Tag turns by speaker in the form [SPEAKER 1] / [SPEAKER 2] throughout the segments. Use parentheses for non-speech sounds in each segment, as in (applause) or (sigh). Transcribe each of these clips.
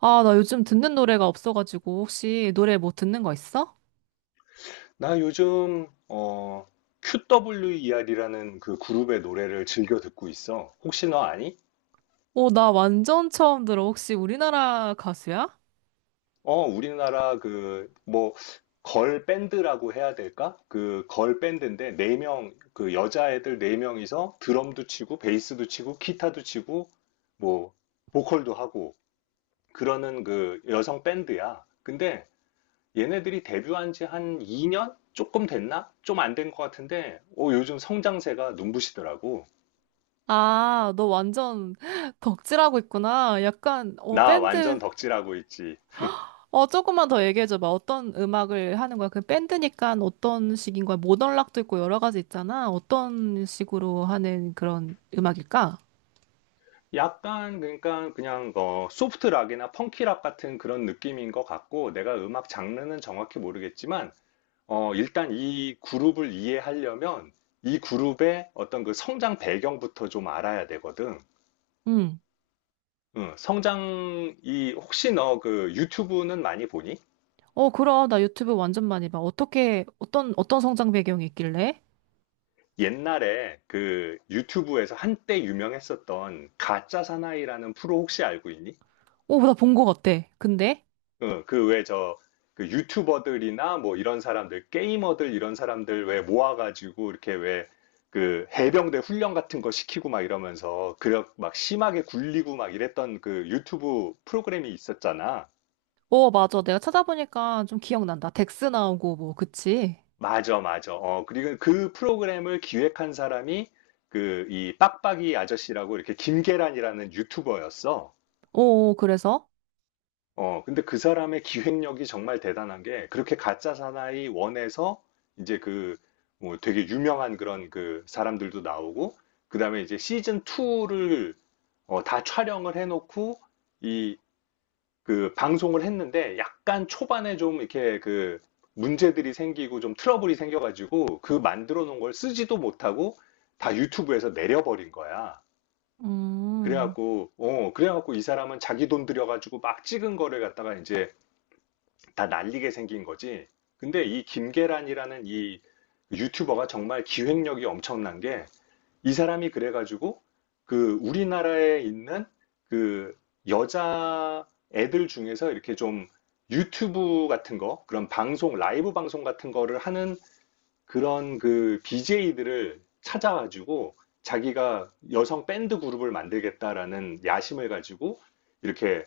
[SPEAKER 1] 아, 나 요즘 듣는 노래가 없어가지고 혹시 노래 뭐 듣는 거 있어?
[SPEAKER 2] 나 요즘 QWER이라는 그 그룹의 노래를 즐겨 듣고 있어. 혹시 너 아니?
[SPEAKER 1] 오, 나 완전 처음 들어. 혹시 우리나라 가수야?
[SPEAKER 2] 우리나라 그 뭐 걸 밴드라고 해야 될까? 그 걸 밴드인데 네 명 그 여자애들 네 명이서 드럼도 치고 베이스도 치고 기타도 치고 뭐 보컬도 하고 그러는 그 여성 밴드야. 근데 얘네들이 데뷔한 지 한 2년 조금 됐나? 좀 안된 것 같은데 요즘 성장세가 눈부시더라고.
[SPEAKER 1] 아, 너 완전 (gasps) (laughs) 덕질하고 있구나. 약간, 어,
[SPEAKER 2] 나 완전
[SPEAKER 1] 밴드.
[SPEAKER 2] 덕질하고 있지.
[SPEAKER 1] 어, 조금만 더 얘기해줘봐. 어떤 음악을 하는 거야? 그 밴드니까 어떤 식인 거야? 모던락도 있고 여러 가지 있잖아. 어떤 식으로 하는 그런 음악일까?
[SPEAKER 2] 약간 그러니까 그냥 소프트 락이나 펑키 락 같은 그런 느낌인 것 같고 내가 음악 장르는 정확히 모르겠지만 일단 이 그룹을 이해하려면 이 그룹의 어떤 그 성장 배경부터 좀 알아야 되거든.
[SPEAKER 1] 응.
[SPEAKER 2] 응, 성장이 혹시 너 그 유튜브는 많이 보니?
[SPEAKER 1] 어, 그럼. 나 유튜브 완전 많이 봐. 어떤 성장 배경이 있길래?
[SPEAKER 2] 옛날에 그 유튜브에서 한때 유명했었던 가짜 사나이라는 프로 혹시 알고 있니?
[SPEAKER 1] 오, 나 본 거 같아. 근데?
[SPEAKER 2] 그 왜 저, 그 유튜버들이나 뭐 이런 사람들, 게이머들 이런 사람들 왜 모아가지고 이렇게 왜 그 해병대 훈련 같은 거 시키고 막 이러면서 그막 력 심하게 굴리고 막 이랬던 그 유튜브 프로그램이 있었잖아.
[SPEAKER 1] 어, 맞아. 내가 찾아보니까 좀 기억난다. 덱스 나오고, 뭐, 그치?
[SPEAKER 2] 맞아, 맞아. 어, 그리고 그 프로그램을 기획한 사람이 그 이 빡빡이 아저씨라고 이렇게 김계란이라는 유튜버였어.
[SPEAKER 1] 어, 그래서?
[SPEAKER 2] 근데 그 사람의 기획력이 정말 대단한 게, 그렇게 가짜 사나이 원에서, 이제 그, 뭐 되게 유명한 그런 그 사람들도 나오고, 그 다음에 이제 시즌 2를, 다 촬영을 해놓고, 이, 그 방송을 했는데, 약간 초반에 좀 이렇게 그 문제들이 생기고 좀 트러블이 생겨가지고, 그 만들어 놓은 걸 쓰지도 못하고, 다 유튜브에서 내려버린 거야.
[SPEAKER 1] 음.
[SPEAKER 2] 그래갖고 이 사람은 자기 돈 들여가지고 막 찍은 거를 갖다가 이제, 다 날리게 생긴 거지. 근데 이 김계란이라는 이 유튜버가 정말 기획력이 엄청난 게 이 사람이 그래가지고 그 우리나라에 있는 그 여자 애들 중에서 이렇게 좀 유튜브 같은 거, 그런 방송, 라이브 방송 같은 거를 하는 그런 그 BJ들을 찾아가지고 자기가 여성 밴드 그룹을 만들겠다라는 야심을 가지고 이렇게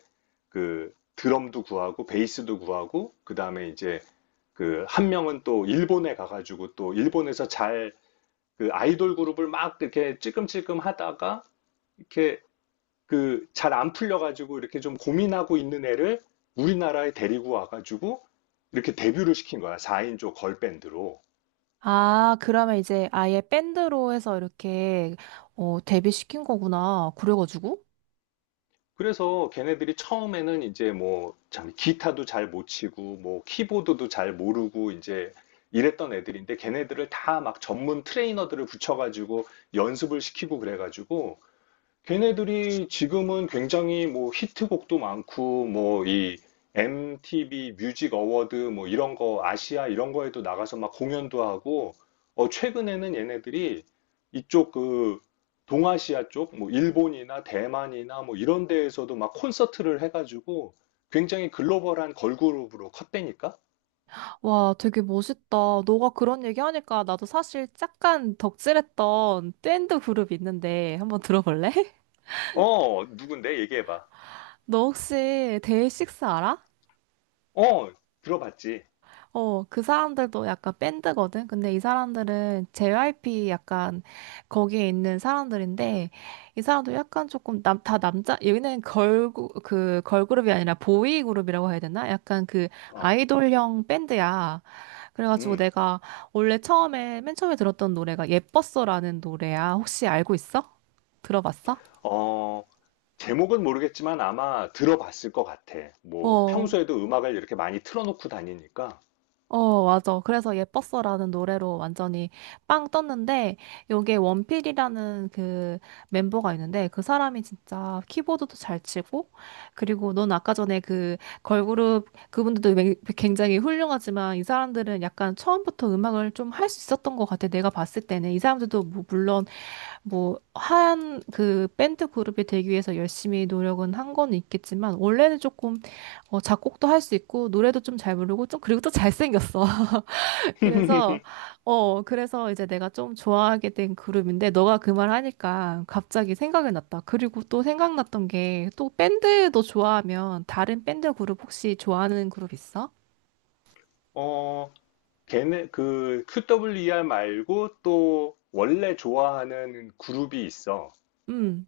[SPEAKER 2] 그 드럼도 구하고 베이스도 구하고 그다음에 이제 그 한 명은 또 일본에 가가지고 또 일본에서 잘 그 아이돌 그룹을 막 이렇게 찔끔찔끔 하다가 이렇게 그 잘 안 풀려가지고 이렇게 좀 고민하고 있는 애를 우리나라에 데리고 와가지고 이렇게 데뷔를 시킨 거야. 4인조 걸밴드로.
[SPEAKER 1] 아, 그러면 이제 아예 밴드로 해서 이렇게 어, 데뷔시킨 거구나. 그래가지고.
[SPEAKER 2] 그래서 걔네들이 처음에는 이제 뭐, 참, 기타도 잘 못 치고, 뭐, 키보드도 잘 모르고, 이제 이랬던 애들인데, 걔네들을 다 막 전문 트레이너들을 붙여가지고 연습을 시키고 그래가지고, 걔네들이 지금은 굉장히 뭐 히트곡도 많고 뭐 이 MTV 뮤직 어워드 뭐 이런 거 아시아 이런 거에도 나가서 막 공연도 하고 어 최근에는 얘네들이 이쪽 그 동아시아 쪽 뭐 일본이나 대만이나 뭐 이런 데에서도 막 콘서트를 해가지고 굉장히 글로벌한 걸그룹으로 컸다니까?
[SPEAKER 1] 와, 되게 멋있다. 너가 그런 얘기 하니까 나도 사실 잠깐 덕질했던 밴드 그룹 있는데 한번 들어볼래? (laughs)
[SPEAKER 2] 어 누군데 얘기해봐.
[SPEAKER 1] 너 혹시 데이식스 알아?
[SPEAKER 2] 어 들어봤지.
[SPEAKER 1] 어, 그 사람들도 약간 밴드거든? 근데 이 사람들은 JYP 약간 거기에 있는 사람들인데, 이 사람도 약간 조금 남, 다 남자, 여기는 걸, 그, 걸그룹이 아니라 보이 그룹이라고 해야 되나? 약간 그
[SPEAKER 2] 어
[SPEAKER 1] 아이돌형 밴드야. 그래가지고
[SPEAKER 2] 음.
[SPEAKER 1] 내가 맨 처음에 들었던 노래가 예뻤어라는 노래야. 혹시 알고 있어? 들어봤어?
[SPEAKER 2] 어 제목은 모르겠지만 아마 들어봤을 것 같아. 뭐
[SPEAKER 1] 어.
[SPEAKER 2] 평소에도 음악을 이렇게 많이 틀어놓고 다니니까.
[SPEAKER 1] 어, 맞아. 그래서 예뻤어라는 노래로 완전히 빵 떴는데, 여기에 원필이라는 그 멤버가 있는데, 그 사람이 진짜 키보드도 잘 치고, 그리고 넌 아까 전에 그 걸그룹, 그분들도 맹- 굉장히 훌륭하지만, 이 사람들은 약간 처음부터 음악을 좀 할 수 있었던 것 같아. 내가 봤을 때는. 이 사람들도 뭐 물론, 뭐, 한 그 밴드 그룹이 되기 위해서 열심히 노력은 한 건 있겠지만, 원래는 조금 어, 작곡도 할 수 있고 노래도 좀 잘 부르고 좀 그리고 또 잘생겼어. 그래서
[SPEAKER 2] (laughs)
[SPEAKER 1] 어 그래서 이제 내가 좀 좋아하게 된 그룹인데 너가 그 말 하니까 갑자기 생각이 났다. 그리고 또 생각났던 게 또 밴드도 좋아하면 다른 밴드 그룹 혹시 좋아하는 그룹 있어?
[SPEAKER 2] 어, 걔네 그 QWER 말고 또 원래 좋아하는 그룹이 있어.
[SPEAKER 1] 음.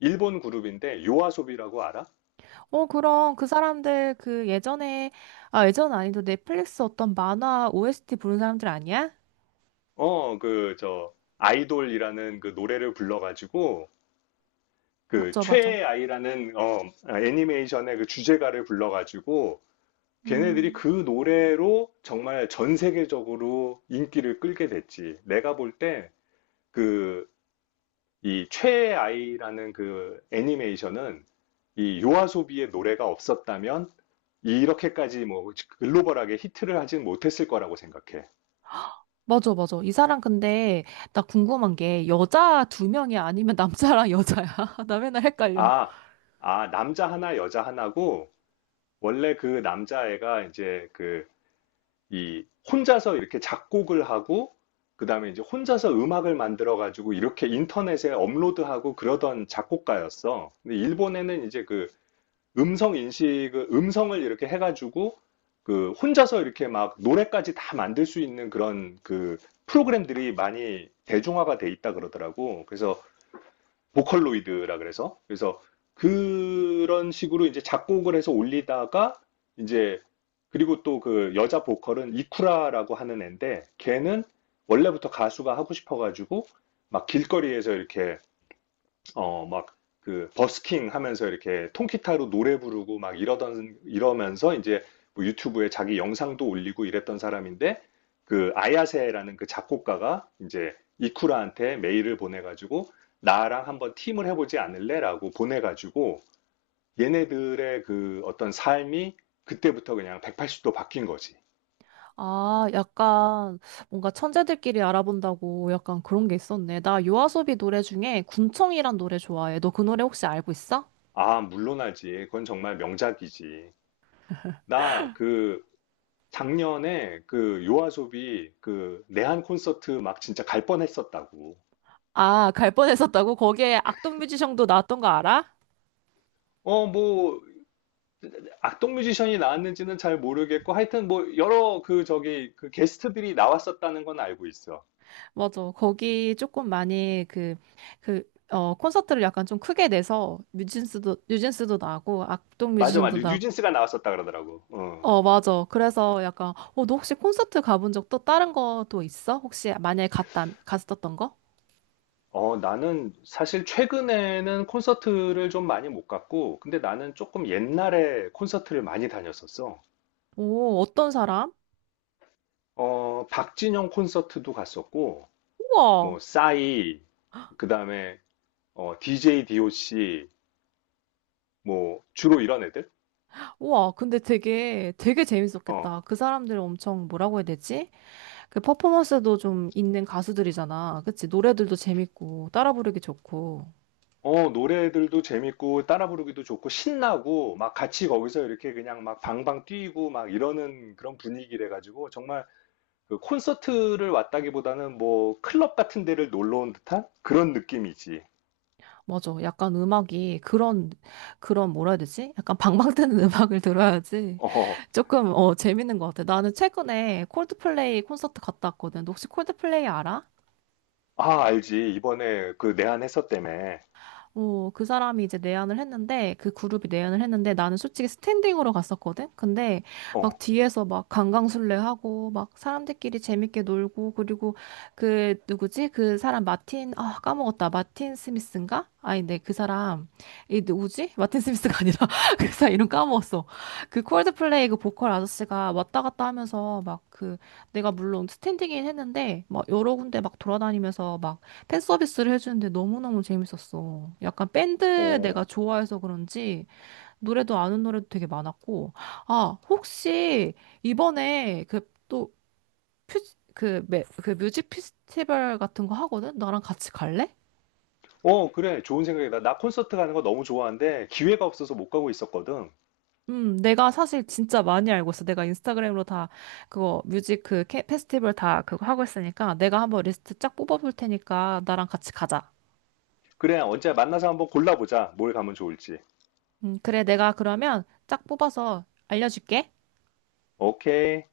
[SPEAKER 2] 일본 그룹인데 요아소비라고 알아?
[SPEAKER 1] 어 그럼 그 사람들 그 예전에 아 예전 아니도 넷플릭스 어떤 만화 OST 부른 사람들 아니야?
[SPEAKER 2] 그 저 아이돌이라는 그 노래를 불러가지고 그
[SPEAKER 1] 맞죠, 맞아.
[SPEAKER 2] 최애아이라는 어 애니메이션의 그 주제가를 불러가지고 걔네들이
[SPEAKER 1] 음.
[SPEAKER 2] 그 노래로 정말 전 세계적으로 인기를 끌게 됐지. 내가 볼 때, 그, 이 최애 아이라는 그 애니메이션은 이 요아소비의 노래가 없었다면 이렇게까지 뭐 글로벌하게 히트를 하진 못했을 거라고 생각해.
[SPEAKER 1] 맞아, 맞아. 이 사람 근데 나 궁금한 게 여자 두 명이 아니면 남자랑 여자야? (laughs) 나 맨날 헷갈려.
[SPEAKER 2] 아, 아, 남자 하나, 여자 하나고 원래 그 남자애가 이제 그 이 혼자서 이렇게 작곡을 하고 그다음에 이제 혼자서 음악을 만들어 가지고 이렇게 인터넷에 업로드하고 그러던 작곡가였어. 근데 일본에는 이제 그 음성 인식, 음성을 이렇게 해가지고 그 혼자서 이렇게 막 노래까지 다 만들 수 있는 그런 그 프로그램들이 많이 대중화가 돼 있다 그러더라고. 그래서 보컬로이드라 그래서 그런 식으로 이제 작곡을 해서 올리다가 이제 그리고 또 그 여자 보컬은 이쿠라라고 하는 애인데 걔는 원래부터 가수가 하고 싶어가지고 막 길거리에서 이렇게 막, 그, 버스킹 하면서 이렇게 통기타로 노래 부르고 막 이러면서 이제 뭐 유튜브에 자기 영상도 올리고 이랬던 사람인데, 그, 아야세라는 그 작곡가가 이제 이쿠라한테 메일을 보내가지고, 나랑 한번 팀을 해보지 않을래? 라고 보내가지고, 얘네들의 그 어떤 삶이 그때부터 그냥 180도 바뀐 거지.
[SPEAKER 1] 아, 약간 뭔가 천재들끼리 알아본다고 약간 그런 게 있었네. 나 요아소비 노래 중에 군청이란 노래 좋아해. 너 그 노래 혹시 알고 있어?
[SPEAKER 2] 아, 물론하지. 그건 정말 명작이지. 나그 작년에 그 요아소비 그 내한 콘서트 막 진짜 갈 뻔했었다고.
[SPEAKER 1] 아, 갈 뻔했었다고? 거기에 악동 뮤지션도 나왔던 거 알아?
[SPEAKER 2] 뭐, 악동 뮤지션이 나왔는지는 잘 모르겠고, 하여튼 뭐, 여러 그 저기, 그 게스트들이 나왔었다는 건 알고 있어.
[SPEAKER 1] 맞아. 거기 조금 많이 그, 그, 어, 콘서트를 약간 좀 크게 내서 뉴진스도 나고 악동
[SPEAKER 2] 맞아, 맞아.
[SPEAKER 1] 뮤지션도 나고.
[SPEAKER 2] 뉴진스가 나왔었다 그러더라고. 어.
[SPEAKER 1] 어, 맞아. 그래서 약간, 어, 너 혹시 콘서트 가본 적 또 다른 거 또 있어? 혹시 만약에 갔었던 거?
[SPEAKER 2] 어, 나는 사실 최근에는 콘서트를 좀 많이 못 갔고, 근데 나는 조금 옛날에 콘서트를 많이 다녔었어.
[SPEAKER 1] 오, 어떤 사람?
[SPEAKER 2] 박진영 콘서트도 갔었고,
[SPEAKER 1] 우와.
[SPEAKER 2] 뭐, 싸이, 그 다음에 DJ DOC, 뭐, 주로 이런 애들?
[SPEAKER 1] 우와, 근데 되게
[SPEAKER 2] 어,
[SPEAKER 1] 재밌었겠다. 그 사람들 엄청 뭐라고 해야 되지? 그 퍼포먼스도 좀 있는 가수들이잖아. 그치? 노래들도 재밌고, 따라 부르기 좋고.
[SPEAKER 2] 어, 노래들도 재밌고, 따라 부르기도 좋고, 신나고, 막 같이 거기서 이렇게 그냥 막 방방 뛰고, 막 이러는 그런 분위기래가지고, 정말 그 콘서트를 왔다기보다는 뭐, 클럽 같은 데를 놀러 온 듯한 그런 느낌이지.
[SPEAKER 1] 맞아. 그런 뭐라 해야 되지? 약간 방방 뜨는 (laughs) 음악을 들어야지.
[SPEAKER 2] 어,
[SPEAKER 1] 조금, 어, 재밌는 것 같아. 나는 최근에 콜드플레이 콘서트 갔다 왔거든. 너 혹시 콜드플레이 알아?
[SPEAKER 2] 아, 알지. 이번에 그 내한했었 때문에.
[SPEAKER 1] 어, 그 사람이 이제 내한을 했는데, 그 그룹이 내한을 했는데, 나는 솔직히 스탠딩으로 갔었거든? 근데, 막
[SPEAKER 2] 어,
[SPEAKER 1] 뒤에서 막 강강술래하고, 막 사람들끼리 재밌게 놀고, 그리고 그, 누구지? 그 사람 마틴, 아, 까먹었다. 마틴 스미스인가? 아니, 네, 그 사람. 이 누구지? 마틴 스미스가 (laughs) 아니라, 그 사람 이름 까먹었어. 그 콜드플레이 그 보컬 아저씨가 왔다 갔다 하면서, 막 그, 내가 물론 스탠딩이긴 했는데, 막 여러 군데 막 돌아다니면서, 막 팬 서비스를 해주는데 너무너무 재밌었어. 약간 밴드
[SPEAKER 2] 어.
[SPEAKER 1] 내가 좋아해서 그런지 노래도 아는 노래도 되게 많았고. 아, 혹시 이번에 그 또 그, 매- 그 뮤직 페스티벌 같은 거 하거든? 나랑 같이 갈래?
[SPEAKER 2] 어, 그래. 좋은 생각이다. 나 콘서트 가는 거 너무 좋아하는데, 기회가 없어서 못 가고 있었거든.
[SPEAKER 1] 내가 사실 진짜 많이 알고 있어. 내가 인스타그램으로 다 그거 뮤직 그 캐- 페스티벌 다 그거 하고 있으니까 내가 한번 리스트 쫙 뽑아볼 테니까 나랑 같이 가자.
[SPEAKER 2] 그래, 언제 만나서 한번 골라보자. 뭘 가면 좋을지.
[SPEAKER 1] 그래. 내가 그러면 쫙 뽑아서 알려줄게.
[SPEAKER 2] 오케이.